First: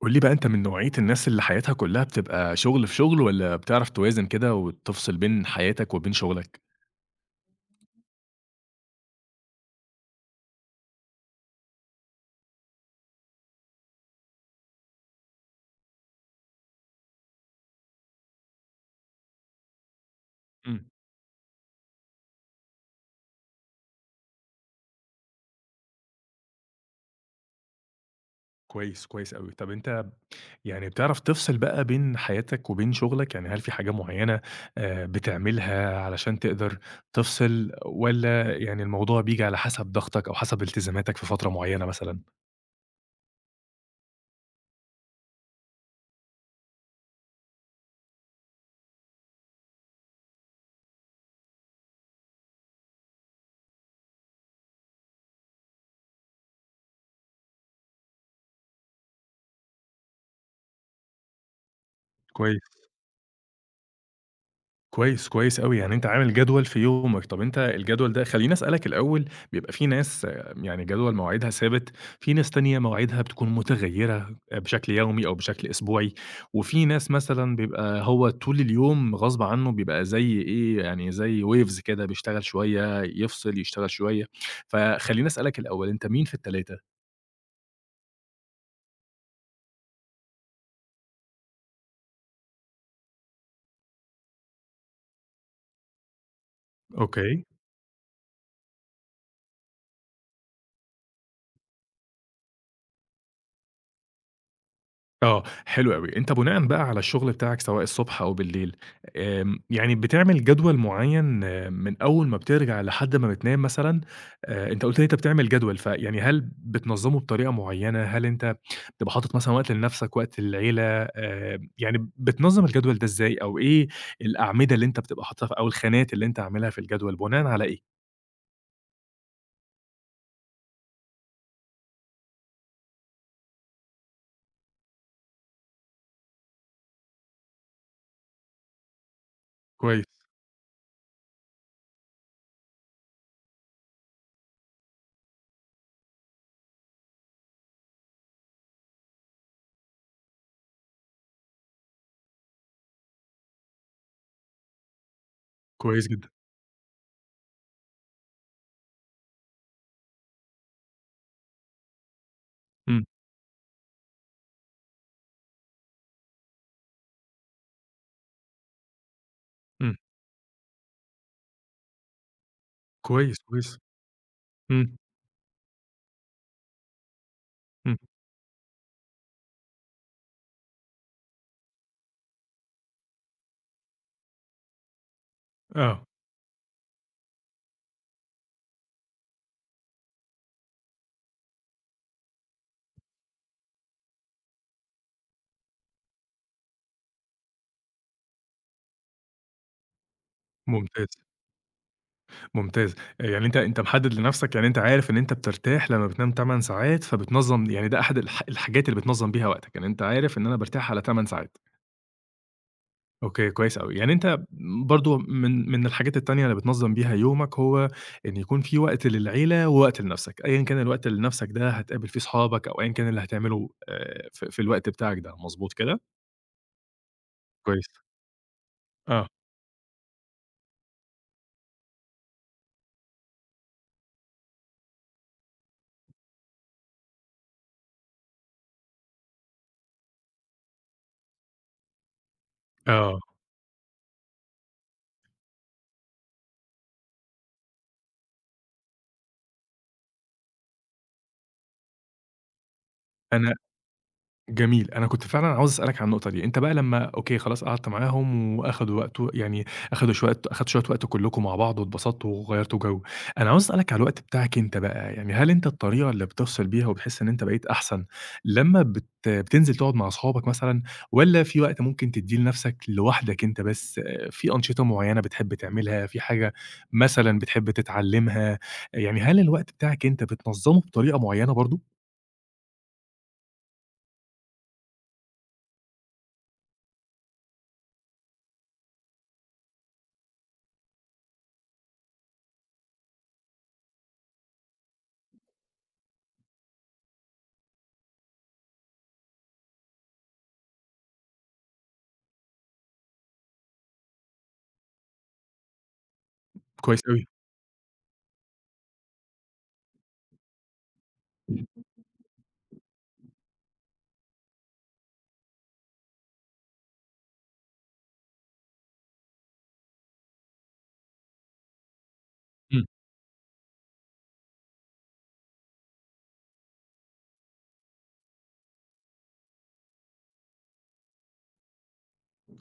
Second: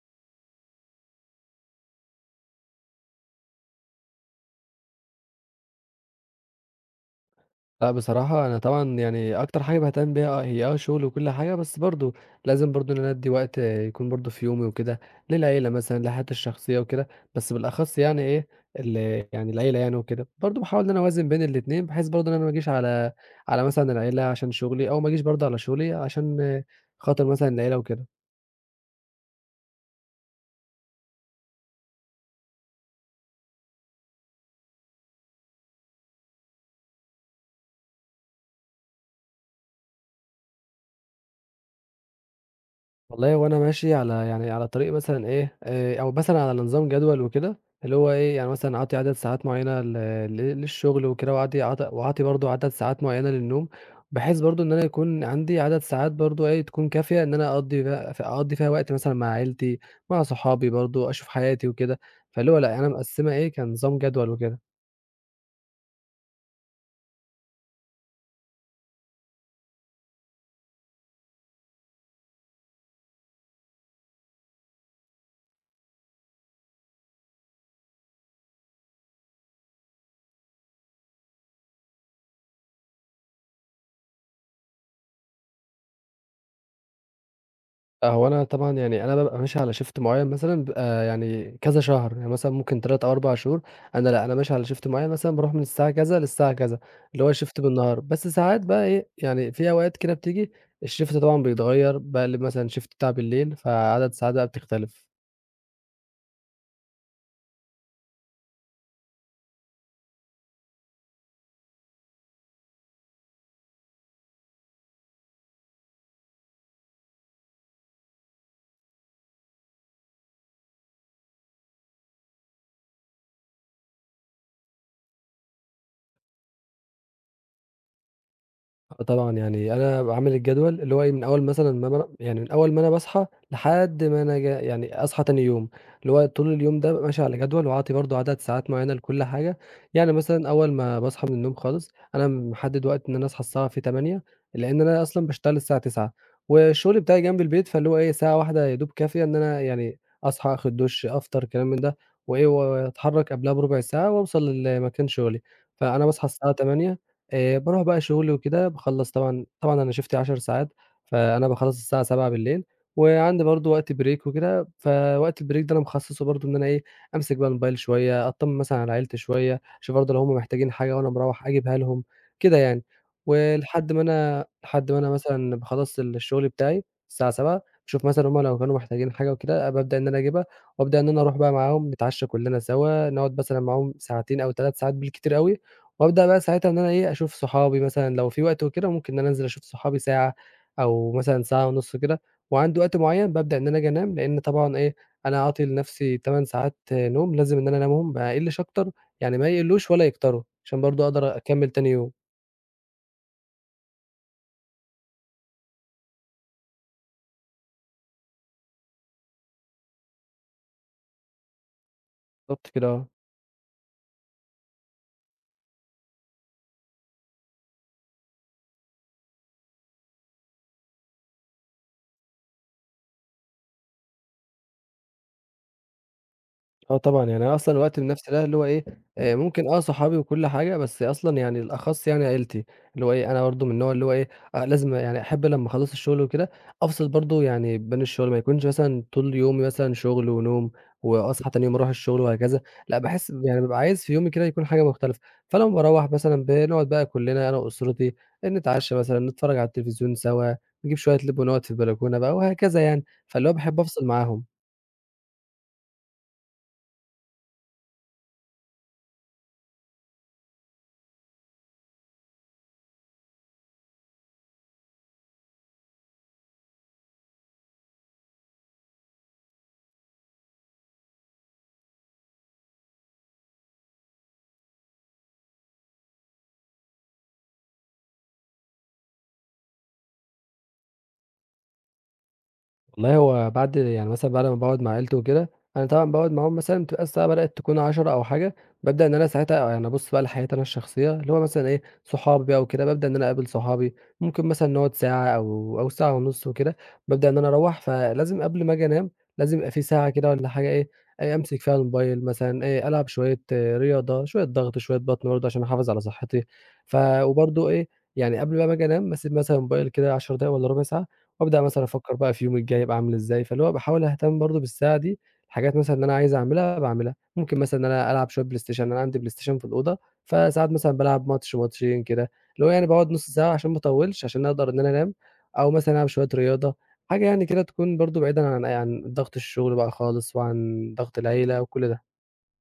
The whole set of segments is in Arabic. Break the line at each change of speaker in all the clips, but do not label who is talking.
قُل لي بقى أنت من نوعية الناس اللي حياتها كلّها بتبقى شغل في شغل والّا بتعرف توازن كده وتفصل بين حياتك وبين شغلك؟
لأ بصراحة أنا طبعًا يعني أكتر حاجة باهتم بيها هي شغل وكل حاجة، بس برضه لازم برضه إن أنا أدّي وقت يكون برضه في يومي وكده للعيلة مثلًا، لحياتي الشخصية وكده، بس بالأخص يعني إيه، ال يعني العيلة يعني وكده. برضه باحاول
إمم.
إن أنا أوازن بين الاتنين، بحيث برضه إن أنا ما أجيش على مثلًا العيلة عشان شغلي، أو ما أجيش برضه على شغلي عشان خاطر مثلًا العيلة وكده.
كويس، كويس أوي. طب أنت يعني بتعرف تفصل بقى بين حياتك وبين شغلك؟ يعني هل في حاجة معيّنة بتعملها علشان تقدر تفصل والّا يعني الموضوع بييجي على حسب ضغطك أو حسب التزاماتك في فترة معيّنة مثلًا؟
والله وأنا ماشي على يعني على طريق مثلًا إيه، أو مثلًا على نظام جدول وكده، اللي هو إيه، يعني مثلًا أعطي عدد ساعات معيّنة ل ل للشغل وكده، وأعطي برضه عدد ساعات معيّنة للنوم، بحيث برضه إن أنا يكون عندي عدد ساعات برضه إيه، تكون كافية إن أنا أقضّي بقى، أقضّي فيها وقت مثلًا مع عيلتي، مع صحابي برضه، أشوف حياتي وكده، فاللي هو
كويس.
لأ، أنا مقسّمة إيه، كنظام جدول وكده.
كويس، كويس أوي، يعني أنت عامل جدول في يومك، طَب أنت الجدول ده خلّيني أسألك الأول، بيبقى في ناس يعني جدول مواعيدها ثابت، في ناس تانية مواعيدها بتكون متغيّرة بشكل يومي أو بشكل أسبوعي، وفي ناس مثلًا بيبقى هو طول اليوم غصب عنّه بيبقى زي إيه، يعني زي waves كده بيشتغل شوية، يفصل، يشتغل شوية، فخلّيني أسألك الأول أنت مين في ال3؟
آه، هو أنا طبعًا يعني أنا بابقى ماشي على shift معيّن مثلًا بيبقى يعني كذا شهر، يعني مثلًا ممكن 3 أو 4 شهور، أنا لأ، أنا ماشي على shift معيّن مثلًا باروح من الساعة كذا للساعة كذا، اللي هو
أوكي.
shift بالنهار، بس ساعات بقى إيه، يعني في أوقات كده بتيجي الshift طبعًا بيتغيّر، باقلب مثلًا shift بتاع بالليل، فعدد الساعات بقى بتختلف.
آه، حلو أوي. أنت بناءً بقى على الشغل بتاعك سواء الصبح أو بالليل، يعني بتعمل جدول معيّن من أول ما بترجع لحد ما بتنام مثلًا؟ أنت قُلت لي أنت بتعمل جدول، فيعني هل بتنظّمه بطريقة معيّنة؟ هل أنت بتبقى حاطط مثلًا وقت لنفسك، وقت للعيلة، يعني بتنظّم الجدول ده إزاي؟ أو إيه الأعمدة اللي أنت بتبقى حاططها أو الخانات اللي أنت عاملها في الجدول بناءً على إيه؟
آه طبعًا، يعني أنا باعمل الجدول اللي هو إيه، من أول مثلًا ما أنا يعني من أول ما أنا باصحى لحد ما أنا جا يعني أصحى تاني يوم، اللي هو طول اليوم ده بابقى ماشي على جدول وعاطي برضه عدد ساعات معيّنة لكل حاجة، يعني
كويس،
مثلًا أول ما باصحى من النوم خالص، أنا محدد وقت إن أنا أصحى الساعة فيه 08:00 لإن أنا أصلًا باشتغل الساعة 09:00 والشغل بتاعي جنب البيت، فاللي هو إيه، ساعة واحدة يا دوب كافية إن أنا يعني أصحى، آخد دُش، أفطر، كلام من ده، وإيه، وأتحرك قبلها بربع ساعة وأوصل لمكان شغلي، فأنا
كويس
باصحى
جدًا.
الساعة 08:00. باروح بقى شغلي وكده، باخلّص طبعًا أنا شيفتي 10 ساعات، فأنا باخلّص الساعة 19:00
إمم،
وعندي برضه وقت break وكده، فوقت الbreak ده أنا مخصّصه برضه إن أنا إيه، أمسك بقى الموبايل شوية، أطمّن مثلًا على عيلتي شوية، أشوف
إمم،
برضه لو هُم محتاجين حاجة وأنا مروّح أجيبها لهم، كده يعني.
كويس، كويس.
ولحد ما أنا لحد
إمم،
ما أنا مثلًا باخلّص الشغل بتاعي الساعة 19:00
إمم،
باشوف مثلًا هُم لو كانوا محتاجين حاجة وكده، بابدأ إن أنا أجيبها وأبدأ إن أنا أروح بقى معاهم نتعشى كلّنا سوا، نقعد مثلًا معاهم ساعتين أو 3 ساعات بالكتير أوي.
آه،
وأبدأ بقى ساعتها إن أنا إيه، أشوف صحابي مثلًا لو في وقت وكده ممكن إن أنا أنزل أشوف صحابي ساعة أو مثلًا ساعة ونُص كده، وعندي وقت معيّن بابدأ إن أنا آجي أنام، لإن طبعًا إيه، أنا عاطي لنفسي 8 ساعات نوم لازم إن أنا أنامهم ما أقلّش أكتر، يعني ما يقلّوش ولا يكتروا، عشان برضه
ممتاز.
أقدر أكمّل تاني يوم.
ممتاز. آه، يعني أنت محدد لنفسك يعني أنت عارف إن أنت بترتاح لمّا بتنام 8 ساعات، فبتنظّم يعني ده أحد الحاجات اللي بتنظّم بيها وقتك، يعني أنت عارف إن أنا بارتاح على 8 ساعات.
بالضبط كده، آه.
أوكي، كويس أوي. يعني أنت برضه من الحاجات التانية اللي بتنظّم بيها يومك، هو إن يكون في وقت للعيلة ووقت لنفسك، أيًا كان الوقت اللي لنفسك ده هتقابل فيه صحابك أو أيًا كان اللي هتعمله في الوقت بتاعك ده، مضبوط كده؟
آه طبعًا، يعني أنا أصلًا
كويس.
وقت النَفْس ده اللي هو إيه،
آه،
ممكن آه صحابي وكل حاجة، بس أصلًا يعني الأخص يعني عيلتي، اللي هو إيه، أنا برضه من النوع اللي هو إيه، لازم يعني أحب لمّا أخلّص الشغل وكده، أفصل برضه يعني بين الشغل، ما يكونش مثلًا طول يومي مثلًا شغل ونوم وأصحى تاني يوم أروح الشغل وهكذا، لأ
آه.
باحس يعني بابقى عايز في يومي كده يكون حاجة مختلفة، فلمّا باروّح مثلًا بنقعد بقى كُلّنا أنا وأسرتي، نتعشّى مثلًا، نتفرّج على التلفزيون سوا، نجيب شوية لِب ونقعد في البلكونة بقى وهكذا يعني، فاللي هو
أنا
باحب أفصل معاهم.
جميل، أنا كنت فعلًا عاوز أسألك عن النقطة دي، أنت بقى لمّا أوكي خلاص قعدت معاهم وأخدوا وقت و يعني أخدوا شوية أخدتوا شوية وقت كلّكم مع بعض واتبسطتوا وغيّرتوا جو، أنا عاوز أسألك على الوقت بتاعك أنت بقى، يعني هل أنت الطريقة اللي بتفصل بيها وبتحس إن أنت بقيت أحسن لمّا بتنزل تقعد مع أصحابك مثلًا، والّا في وقت ممكن تدّيه لنفسك لوحدك أنت بس، في أنشطة معيّنة بتحب تعملها، في حاجة مثلًا بتحب تتعلمها، يعني هل الوقت بتاعك أنت بتنظمه بطريقة معيّنة برضه؟
والله هو بعد يعني مثلًا بعد ما باقعد مع عيلتي وكده، أنا طبعًا باقعد معاهم مثلًا بتبقى الساعة بدأت تكون 10:00 أو حاجة، بابدأ إن أنا ساعتها يعني أبُص بقى لحياتي أنا الشخصية، اللي هو مثلًا إيه، صحابي بقى وكده، بابدأ إن أنا أقابل صحابي، ممكن مثلًا نقعد ساعة أو ساعة ونُص وكده، بابدأ إن أنا أروّح، فلازم قبل ما آجي أنام، لازم يبقى في ساعة كده والّا حاجة إيه، أمسك فيها الموبايل مثلًا، ألعب شوية آه، رياضة، شوية ضغط، شوية بطن برضه عشان أحافظ على صحتي، ف
كويس أوي.
وبرضه إيه، يعني قبل بقى ما آجي أنام، باسيب مثلًا الموبايل كده 10 دقايق والّا ربع ساعة، وأبدأ مثلًا أفكّر بقى في يومي الجاي هيبقى عامل إزاي، فاللي هو باحاول أهتم برضه بالساعة دي، الحاجات مثلًا اللي أنا عايز أعملها باعملها، ممكن مثلًا إن أنا ألعب شوية بلاي ستيشن، أنا عندي بلاي ستيشن في الأوضة، فساعات مثلًا بالعب ماتش، ماتشين كده، اللي هو يعني
إمم.
باقعد نُص ساعة عشان ما أطوّلش، عشان أقدر إن أنا أنام، أو مثلًا ألعب شوية رياضة، حاجة يعني كده تكون برضه بعيدًا عن ضغط الشغل بقى خالص، وعن ضغط العيلة وكل ده.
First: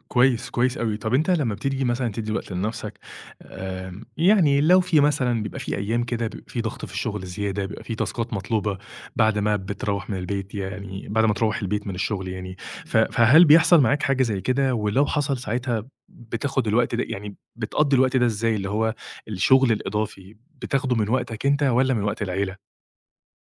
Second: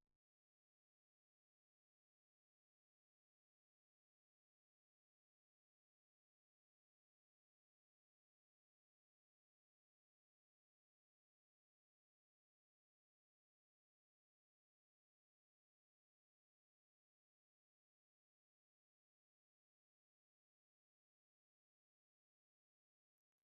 كويس، كويس أوي. طَب أنت لمّا بتيجي مثلًا تدّي وقت لنَفْسك، يعني لو في مثلًا بيبقى في أيام كده بيبقى في ضغط في الشغل زيادة، بيبقى في تاسكات مطلوبة بعد ما بتروّح من البيت يعني بعد ما تروّح البيت من الشغل يعني، فهل بيحصل معاك حاجة زي كده؟ ولو حصل ساعتها بتاخُد الوقت ده يعني بتقضّي الوقت ده إزاي، اللي هو الشغل الإضافي بتاخده من وقتك أنت والّا من وقت العيلة؟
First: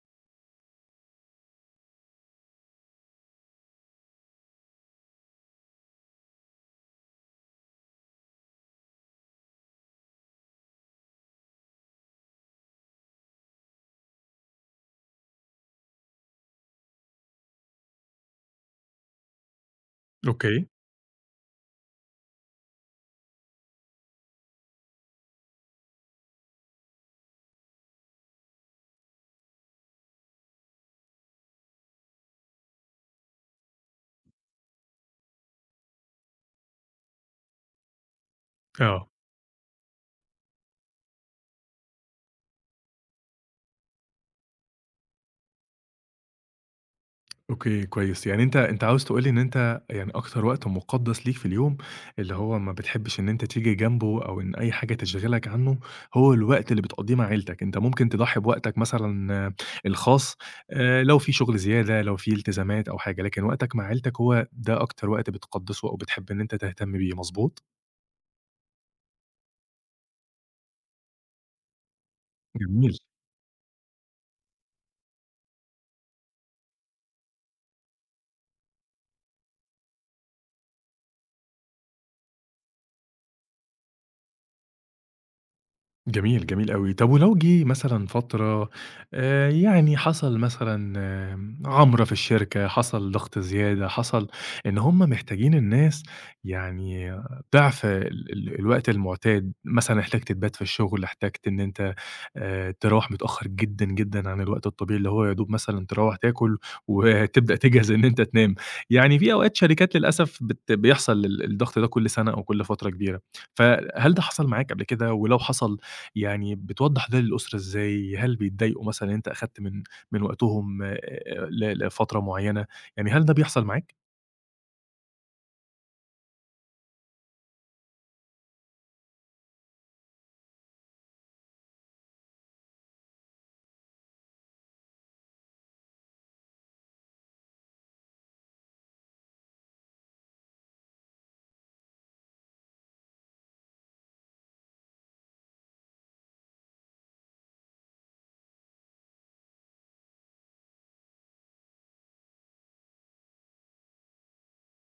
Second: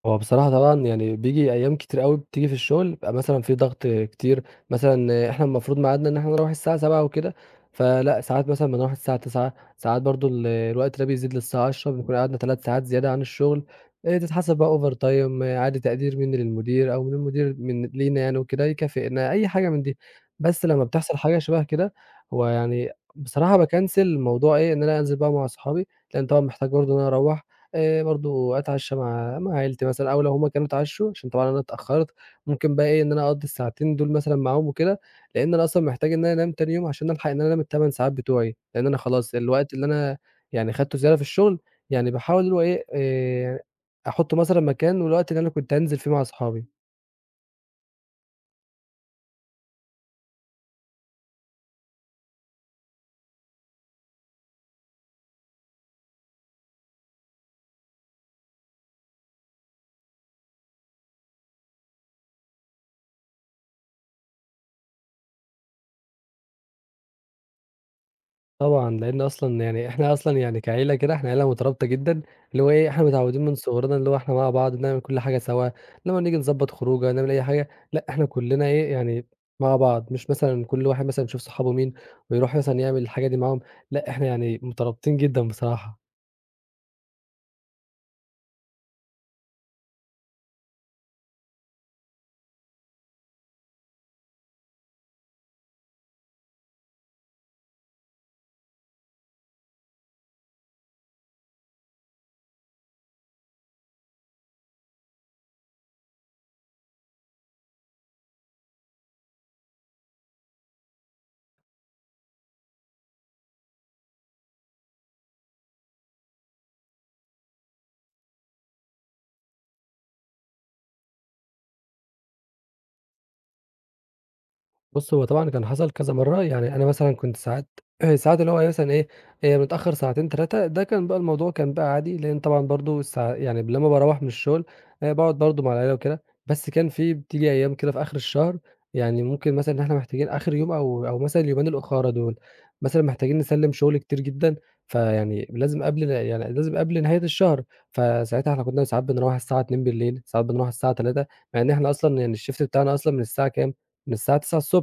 هو بصراحة طبعًا يعني بييجي أيام كتير أوي بتيجي في الشغل بيبقى مثلًا في ضغط كتير، مثلًا إحنا المفروض ميعادنا إن إحنا نروّح الساعة 19:00 وكده، فلأ ساعات مثلًا بنروح الساعة 21:00 ساعات برضه الوقت ده بيزيد للساعة 22:00 بنكون قعدنا 3 ساعات زيادة عن الشغل، تتحسب بقى overtime عادي تقدير مني للمدير أو من المدير من لينا يعني وكده يكافئنا، أي حاجة من دي. بس
أوكي،
لمّا بتحصل حاجة شبه كده هو يعني بصراحة باكنسل موضوع إيه، إن أنا أنزل بقى مع صحابي، لإن طبعًا محتاج برضه إن أنا أروّح. برضه أتعشّى مع عيلتي مثلًا أو لو هُم كانوا اتعشّوا عشان طبعًا أنا اتأخّرت، ممكن بقى إيه، إن أنا أقضّي الساعتين دول مثلًا معاهم وكده، لإن أنا أصلًا محتاج إن أنا أنام تاني يوم عشان ألحق إن أنا أنام ال8 ساعات بتوعي، لإن أنا
آه.
خلاص الوقت اللي أنا يعني خدته زيادة في الشغل، يعني باحاول اللي هو إيه، أحُطّه مثلًا مكان الوقت اللي أنا كنت هانزل فيه مع أصحابي.
أوكي، كويس. يعني أنت عاوز تقول لي إن أنت يعني أكتر وقت مُقدَّس ليك في اليوم، اللي هو ما بتحبّش إن أنت تيجي جنبه أو إن أي حاجة تشغِلك عنّه، هو الوقت اللي بتقضّيه مع عيلتك. أنت ممكن تضحّي بوقتك مثلًا الخاص لو في شُغل زيادة، لو في التزامات أو حاجة، لكن وقتك مع عيلتك هو ده أكتر وقت بتقدّسه أو بتحب إن أنت تهتم بيه، مضبوط؟
طبعًا، لإن أصلًا يعني كعيلة كده إحنا عيلة مترابطة جدًا، اللي هو إيه
جميل.
إحنا متعودين من صغرنا اللي هو إحنا مع بعض بنعمل كل حاجة سوا، لمّا نيجي نضبّط خروجة نعمل أي حاجة، لأ إحنا كلنا إيه يعني مع بعض، مش مثلًا كل واحد مثلًا يشوف صحابه مين ويروح مثلًا يعمل الحاجة دي معاهم، لأ إحنا يعني مترابطين جدًا بصراحة.
جميل، جميل أوي. طب ولو جه مثلًا فترة يعني حصل مثلًا عَمْرة في الشركة، حصل ضغط زيادة، حصل إن هم محتاجين الناس يعني ضِعف ال ال الوقت المُعتاد، مثلًا احتجت تبات في الشغل، احتجت إن أنت تروّح متأخّر جدًا، جدًا عن الوقت الطبيعي اللي هو يا دوب مثلًا تروّح تاكل وتبدأ تجهز إن أنت تنام. يعني في أوقات شركات للأسف بيحصل الضغط ده كل سَنة أو كل فترة كبيرة، فهل ده حصل معاك قبل كده ولو حصل يعني بتوضّح ده للأسرة إزاي؟ هل بيتضايقوا مثلًا إن أنت أخدت من وقتهم ل لفترة معيّنة، يعني هل ده بيحصل معاك؟
بُص، هو طبعًا كان حصل كذا مرّة، يعني أنا مثلًا كنت ساعات ساعات اللي هو إيه مثلًا إيه، متأخّر ساعتين 3 ده كان بقى الموضوع كان بقى عادي، لإن طبعًا برضه الساع يعني لمّا باروّح من الشغل باقعد برضه مع العيلة وكده، بس كان في بتيجي أيام كده في آخر الشهر، يعني ممكن مثلًا إن إحنا محتاجين آخر يوم أو مثلًا اليومين الأخرى دول، مثلًا محتاجين نسلِّم شغل كتير جدًا، فيعني لازم قبل، يعني لازم قبل نهاية الشهر، فساعتها إحنا كنا ساعات بنروّح الساعة 02:00 ساعات بنروّح الساعة 03:00 مع إن إحنا أصلًا يعني الشيفت بتاعنا أصلًا من الساعة كام؟ من الساعة 09:00 ص،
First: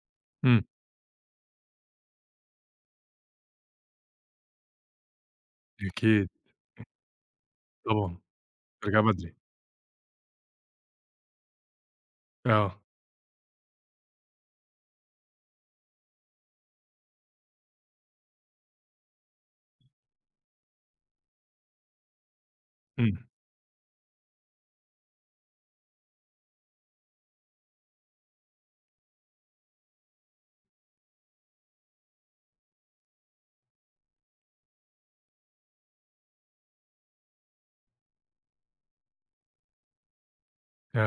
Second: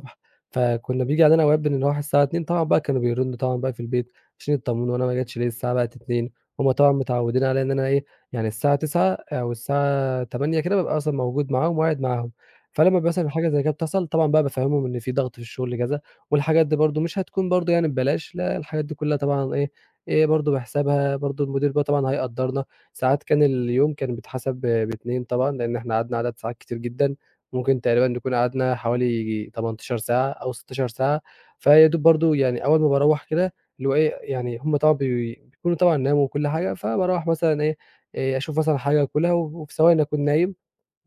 إمم،
فكنا بييجي علينا أوقات بنروح الساعة 02:00 طبعًا بقى كانوا بيردّوا طبعًا بقى في البيت عشان يطمنوا أنا ما جيتش ليه الساعة بقت
أكيد
02:00. هُم طبعًا متعوّدين عليّا إن أنا إيه،
طبعًا،
يعني الساعة
ترجع
09:00
بدري،
أو الساعة 08:00 كده بابقى أصلًا موجود معاهم وقاعد معاهم،
آه،
فلمّا مثلًا حاجة زي كده بتحصل طبعًا بقى بافهّمهم إن في ضغط في الشغل كذا، والحاجات دي برضه مش هتكون برضه يعني ببلاش، لأ الحاجات دي كلّها طبعًا إيه، إيه برضه بحسابها، برضه المدير بقى طبعًا هيقدّرنا،
إمم،
ساعات كان اليوم كان بيتحسب ب2 طبعًا لإن إحنا قعدنا عدد ساعات كتير جدًا. ممكن تقريبًا نكون قعدنا حوالي ييجي 18 ساعة أو 16 ساعة، فيا دوب برضه يعني أول ما باروّح كده اللي هو إيه، يعني هم طبعًا بيكونوا طبعًا ناموا وكل حاجة، فباروّح مثلًا إيه، أشوف مثلًا حاجة آكلها وفي ثواني أكون نايم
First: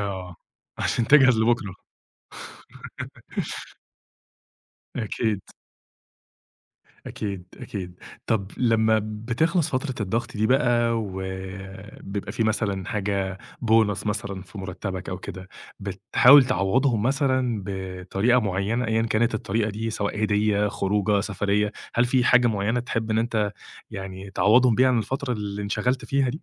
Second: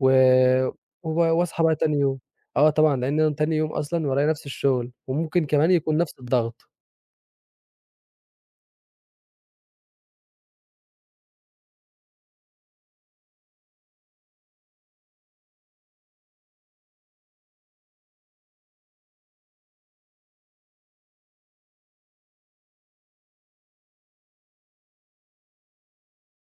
و
عشان
وب
تجهز
واصحى
لبكرة،
بقى تاني يوم. آه طبعًا، لإن أنا تاني يوم أصلًا ورايا نفس الشغل،
أكيد.
وممكن كمان يكون نفس الضغط.
أكيد، أكيد. طب لمّا بتخلص فترة الضغط دي بقى وبيبقى في مثلًا حاجة bonus مثلًا في مرتبك أو كده، بتحاول تعوضهم مثلًا بطريقة معينة أيًا كانت الطريقة دي، سواء هدية، خروجة، سفرية، هل في حاجة معينة تحب إن أنت يعني تعوضهم بيها عن الفترة اللي انشغلت فيها دي؟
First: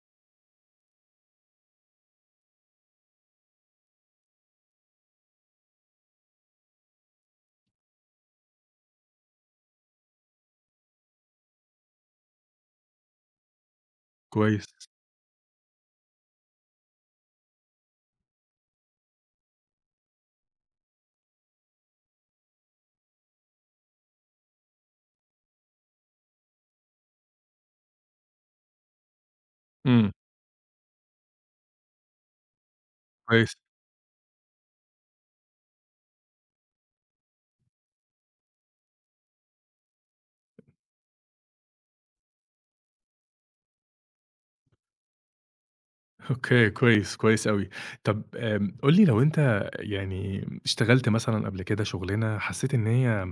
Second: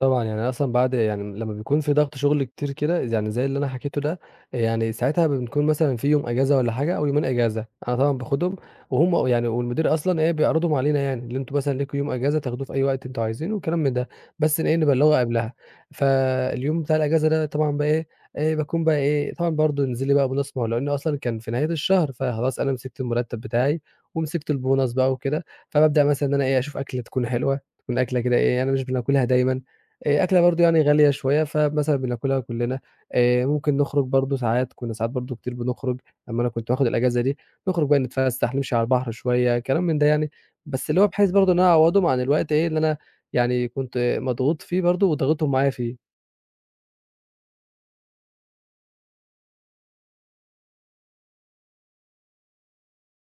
طبعًا، يعني أنا أصلًا بعد يعني لمّا بيكون في ضغط شغل كتير كده، يعني زي اللي أنا حكيته ده، يعني ساعتها بنكون مثلًا في يوم إجازة والّا حاجة أو يومين إجازة، أنا طبعًا باخدهم وهُم يعني والمدير أصلًا إيه بيعرضهم علينا يعني، اللي أنتم مثلًا ليكم يوم إجازة تاخدوه في أي وقت أنتم عايزينه وكلام من ده، بس
كويس،
إيه نبلغه قبلها، فاليوم بتاع الإجازة ده طبعًا بقى إيه، باكون بقى إيه طبعًا برضه نزلي بقى bonus ما هو لإنه أصلًا كان في نهاية الشهر، فخلاص أنا مسكت المرتب بتاعي ومسكت الbonus بقى وكده، فبابدأ مثلًا إن أنا إيه أشوف أكلة تكون حلوة، تكون أكلة كده إيه أنا مش بناكلها دايمًا،
إمم.
أكلة برضه يعني غالية شوية، فمثلًا بناكلها كُلّنا،
كويس،
ممكن نخرج برضه ساعات، كُنّا ساعات برضه كتير بنخرج لمّا أنا كنت باخد الأجازة دي، نخرج بقى نتفسّح، نمشي على البحر شوية، كلام من ده يعني، بس اللي هو بحيث برضه إن أنا أعوّضهم عن الوقت إيه، اللي أنا يعني كنت مضغوط فيه برضه وضاغطهم معايا فيه.
أوكي، كويس، كويس أوي. طب قُل لي لو أنت يعني اشتغلت مثلًا قبل كده شغلانة حسيت إن هي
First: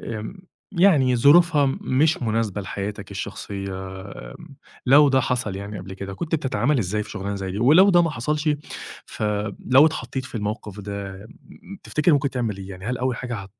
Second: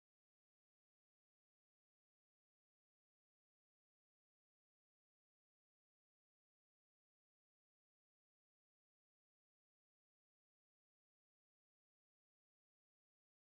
آمم، يعني ظروفها مش مناسبة لحياتك الشخصية، آمم، لو ده حصل يعني قبل كده، كنت بتتعامل إزاي في شغلانة زي دي؟ ولو ده ما حصلش، فلو اتحطيت في الموقف ده، تفتكر ممكن تعمل إيه؟ يعني هل أول حاجة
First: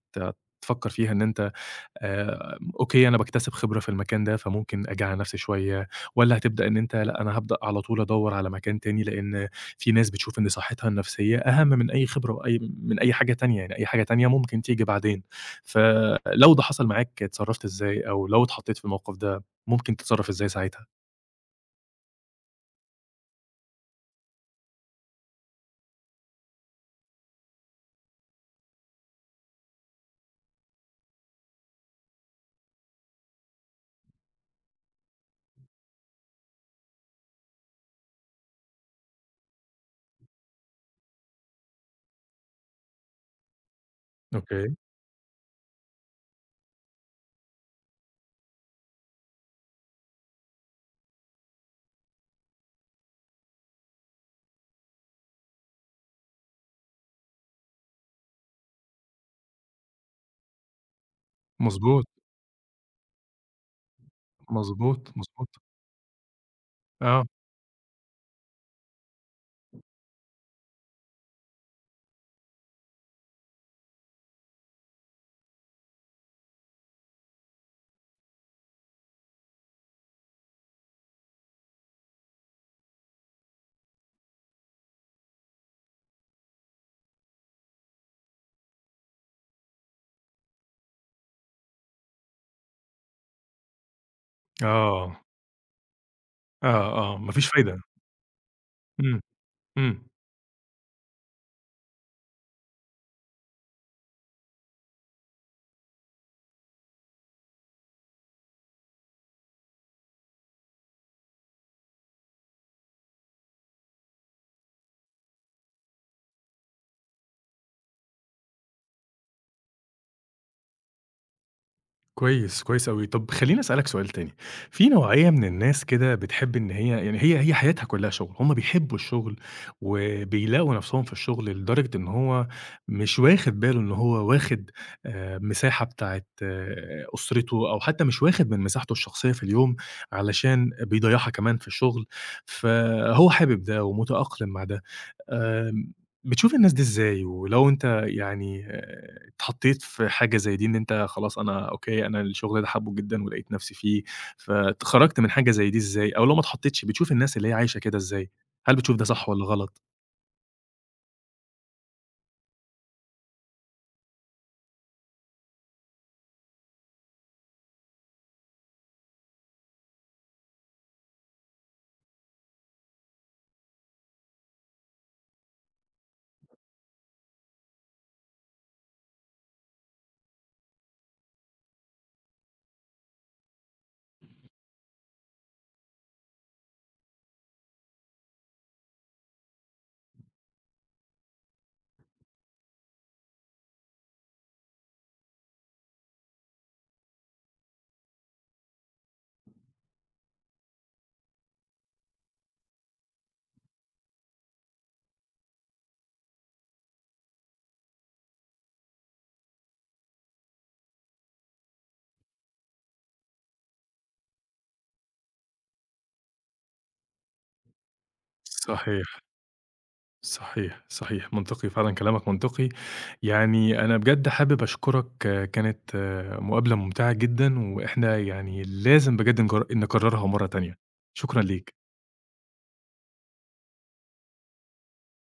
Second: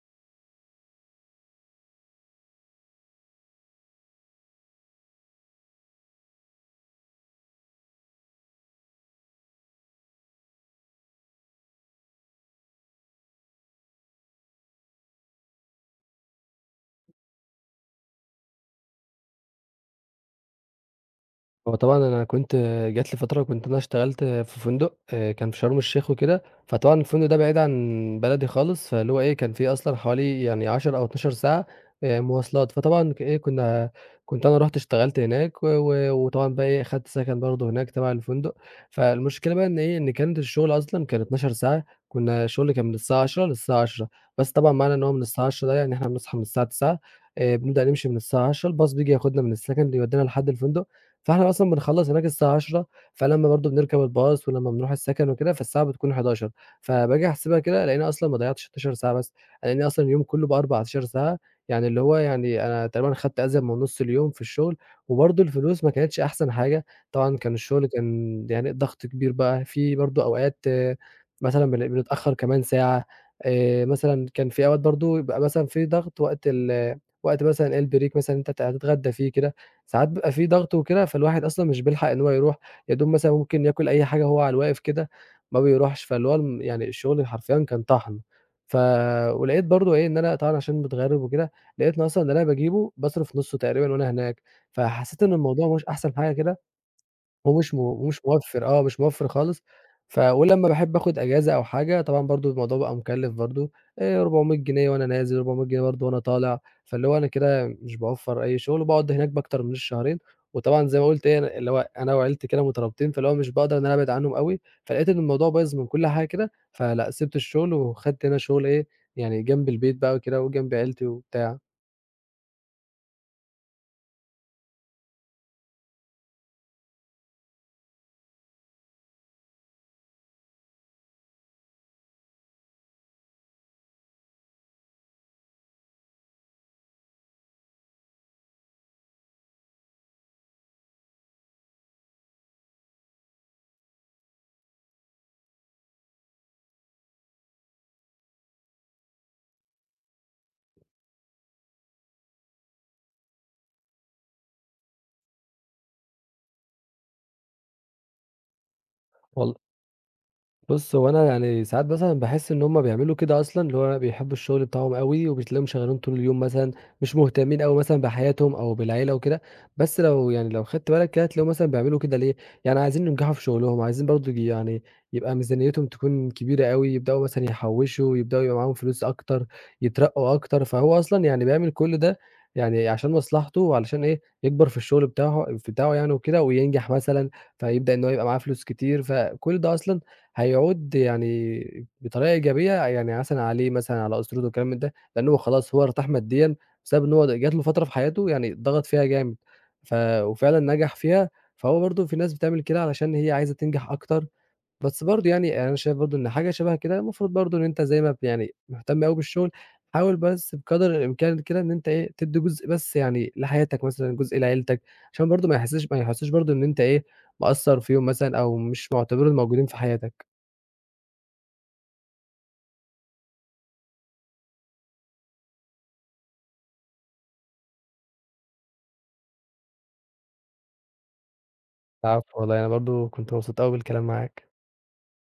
هتفكر فيها إن أنت أوكي، أنا باكتسب خبرة في المكان ده، فممكن أجي على نفسي شوية، والّا هتبدأ إن أنت لأ، أنا هابدأ على طول أدوّر على مكان تاني، لإن في ناس بتشوف إن صحتها النفسية أهم من أي خبرة من أي حاجة تانية، يعني أي حاجة تانية ممكن تيجي بعدين. فلو ده حصل معاك، اتصرّفت إزاي أو لو اتحطيت في الموقف ده، ممكن تتصرّف إزاي ساعتها؟
هو طبعًا أنا كنت جات لي فترة كنت أنا اشتغلت في فندق كان في شرم الشيخ وكده، فطبعًا الفندق ده بعيد عن بلدي خالص، فاللي هو إيه، كان في أصلًا حوالي يعني 10 أو 12 ساعة مواصلات، فطبعًا، إيه، كنت أنا رُحت اشتغلت هناك و وطبعًا بقى إيه، أخدت سكن برضه هناك تبع الفندق، فالمشكلة بقى إن إيه، إن كانت الشغل أصلًا كان 12 ساعة، كنا الشغل كان من الساعة 10:00 للساعة 22:00 بس طبعًا
أوكي،
معنى إن هو من الساعة 22:00 ده يعني إحنا بنصحى من الساعة 09:00. بنبدأ نمشي من الساعة 22:00 الباص بييجي ياخدنا من السكن اللي يودينا لحد الفندق. فإحنا أصلًا بنخلّص هناك الساعة 10:00، فلمّا برضه بنركب الباص ولمّا بنروح السكن وكده، فالساعة بتكون 11:00، فباجي أحسبها كده ألاقيني أصلًا ما ضيّعتش 16 ساعة بس، ألاقيني أصلًا اليوم كُلّه بقى 14 ساعة، يعني اللي
مضبوط،
هو يعني أنا تقريبًا خدت أزيد من نُص اليوم في الشغل،
مضبوط،
وبرضه
مضبوط.
الفلوس ما كانتش أحسن حاجة،
آه،
طبعًا كان الشغل كان يعني ضغط كبير بقى، في برضه أوقات آه، مثلًا بنتأخّر كمان ساعة، مثلًا كان في أوقات برضه يبقى مثلًا في ضغط وقت وقت مثلًا الbreak مثلًا أنت هتتغدى فيه كده. ساعات بيبقى في ضغط وكده، فالواحد أصلًا مش بيلحق إن هو يروح، يا دوب مثلًا ممكن ياكل أي حاجة وهو على الواقف كده، ما بيروحش، فاللي هو يعني الشغل حرفيًا كان طحن. ف ولقيت برضه إيه، إن أنا طبعًا عشان متغرِّب وكده، لقيت إن أصلًا اللي أنا باجيبه باصرف نُصّه تقريبًا وأنا هناك،
آه،
فحسّيت إن الموضوع مش أحسن حاجة كده،
آه، آه، ما فيش فايدة.
ومش موفّر آه، مش
إمم،
موفّر خالص،
إمم.
ولمّا باحب آخُد أجازة أو حاجة طبعًا برضه الموضوع بقى مُكلِّف برضه 400 جنيه وأنا نازل، 400 جنيه برضه وأنا طالع، فاللي هو أنا كده مش باوفّر أي شُغل وباقعُد هناك بأكتر من الشهرين، وطبعًا زي ما قُلت إيه، أنا اللي هو أنا وعيلتي كده مترابطين، فاللي هو مش باقدر إن أنا أبعد عنهم أوي، فلقيت إن الموضوع بايظ من كل حاجة كده، فلأ، سِبت الشُغل وخدت هنا شُغل إيه، يعني جنب البيت بقى وكده وجنب عيلتي وبتاع.
كويس، كويس أوي. طب خلّيني أسألك سؤال تاني، في نوعية من الناس كده بتحب إن هي يعني هي حياتها كلّها شُغل، هم بيحبوا الشُغل وبيلاقوا نَفْسهم في الشُغل لدرجة إن هو مش واخِد باله إن هو واخِد مساحة بتاعة أسرته أو حتّى مش واخِد من مساحته الشخصية في اليوم علشان بيضيّعها كمان في الشُغل، فهو حابب ده ومتأقلم مع ده. آمم، بتشوف الناس دي إزاي؟ ولو أنت يعني اتحطيت في حاجة زي دي إن أنت خلاص أنا أوكي، أنا الشغل ده حابُّه جدًا ولقيت نفسي فيه، خرجت من حاجة زي دي إزاي؟ أو لو ما اتحطيتش بتشوف الناس اللي هي عايشة كده إزاي؟ هل بتشوف ده صح والّا
وال
غلط؟
بُص، هو أنا يعني ساعات مثلًا باحس إن هُم بيعملوا كده أصلًا، اللي هو بيحبوا الشغل بتاعهم أوي، وبتلاقيهم شغالين طول اليوم مثلًا، مش مهتمين أوي مثلًا بحياتهم أو بالعيلة وكده، بس لو يعني لو خدت بالك كده هتلاقيهم مثلًا بيعملوا كده ليه، يعني عايزين ينجحوا في شغلهم، عايزين برضه يعني يبقى ميزانيتهم تكون كبيرة أوي، يبدأوا مثلًا يحوّشوا، يبدأوا يبقى معاهم فلوس أكتر، يترقّوا أكتر، فهو أصلًا يعني بيعمل كل ده يعني عشان مصلحته وعلشان إيه، يكبر في الشغل بتاعه يعني وكده وينجح مثلًا، فيبدأ إن هو يبقى معاه فلوس كتير، فكل ده أصلًا هيعود يعني بطريقة إيجابية يعني مثلًا عليه، مثلًا على أسرته والكلام من ده، لأن هو خلاص هو ارتاح ماديًا بسبب إن هو جات له فترة في حياته يعني ضغط فيها جامد، ف وفعلًا نجح فيها، فهو برضه في ناس بتعمل كده علشان هي عايزة تنجح أكتر، بس برضه يعني أنا شايف برضه إن حاجة شبه كده المفروض برضه إن أنت زي ما يعني مهتم أوي بالشغل، حاول بس بقدر الإمكان كده إن أنت إيه، تدّي جزء بس يعني لحياتك مثلًا، جزء لعيلتك، عشان برضه ما يحسوش برضه إن أنت إيه، مقصّر فيهم مثلًا أو مش
صحيح،
معتبرهم موجودين في حياتك.
صحيح، صحيح، منطقي فعلًا كلامك منطقي، يعني أنا بجد حابب أشكرك كانت مقابلة ممتعة جدًا، وإحنا يعني لازم بجد نكررها مرة تانية، شكرًا ليك.
العفو والله، أنا برضه كنت مبسوط أوي بالكلام معاك.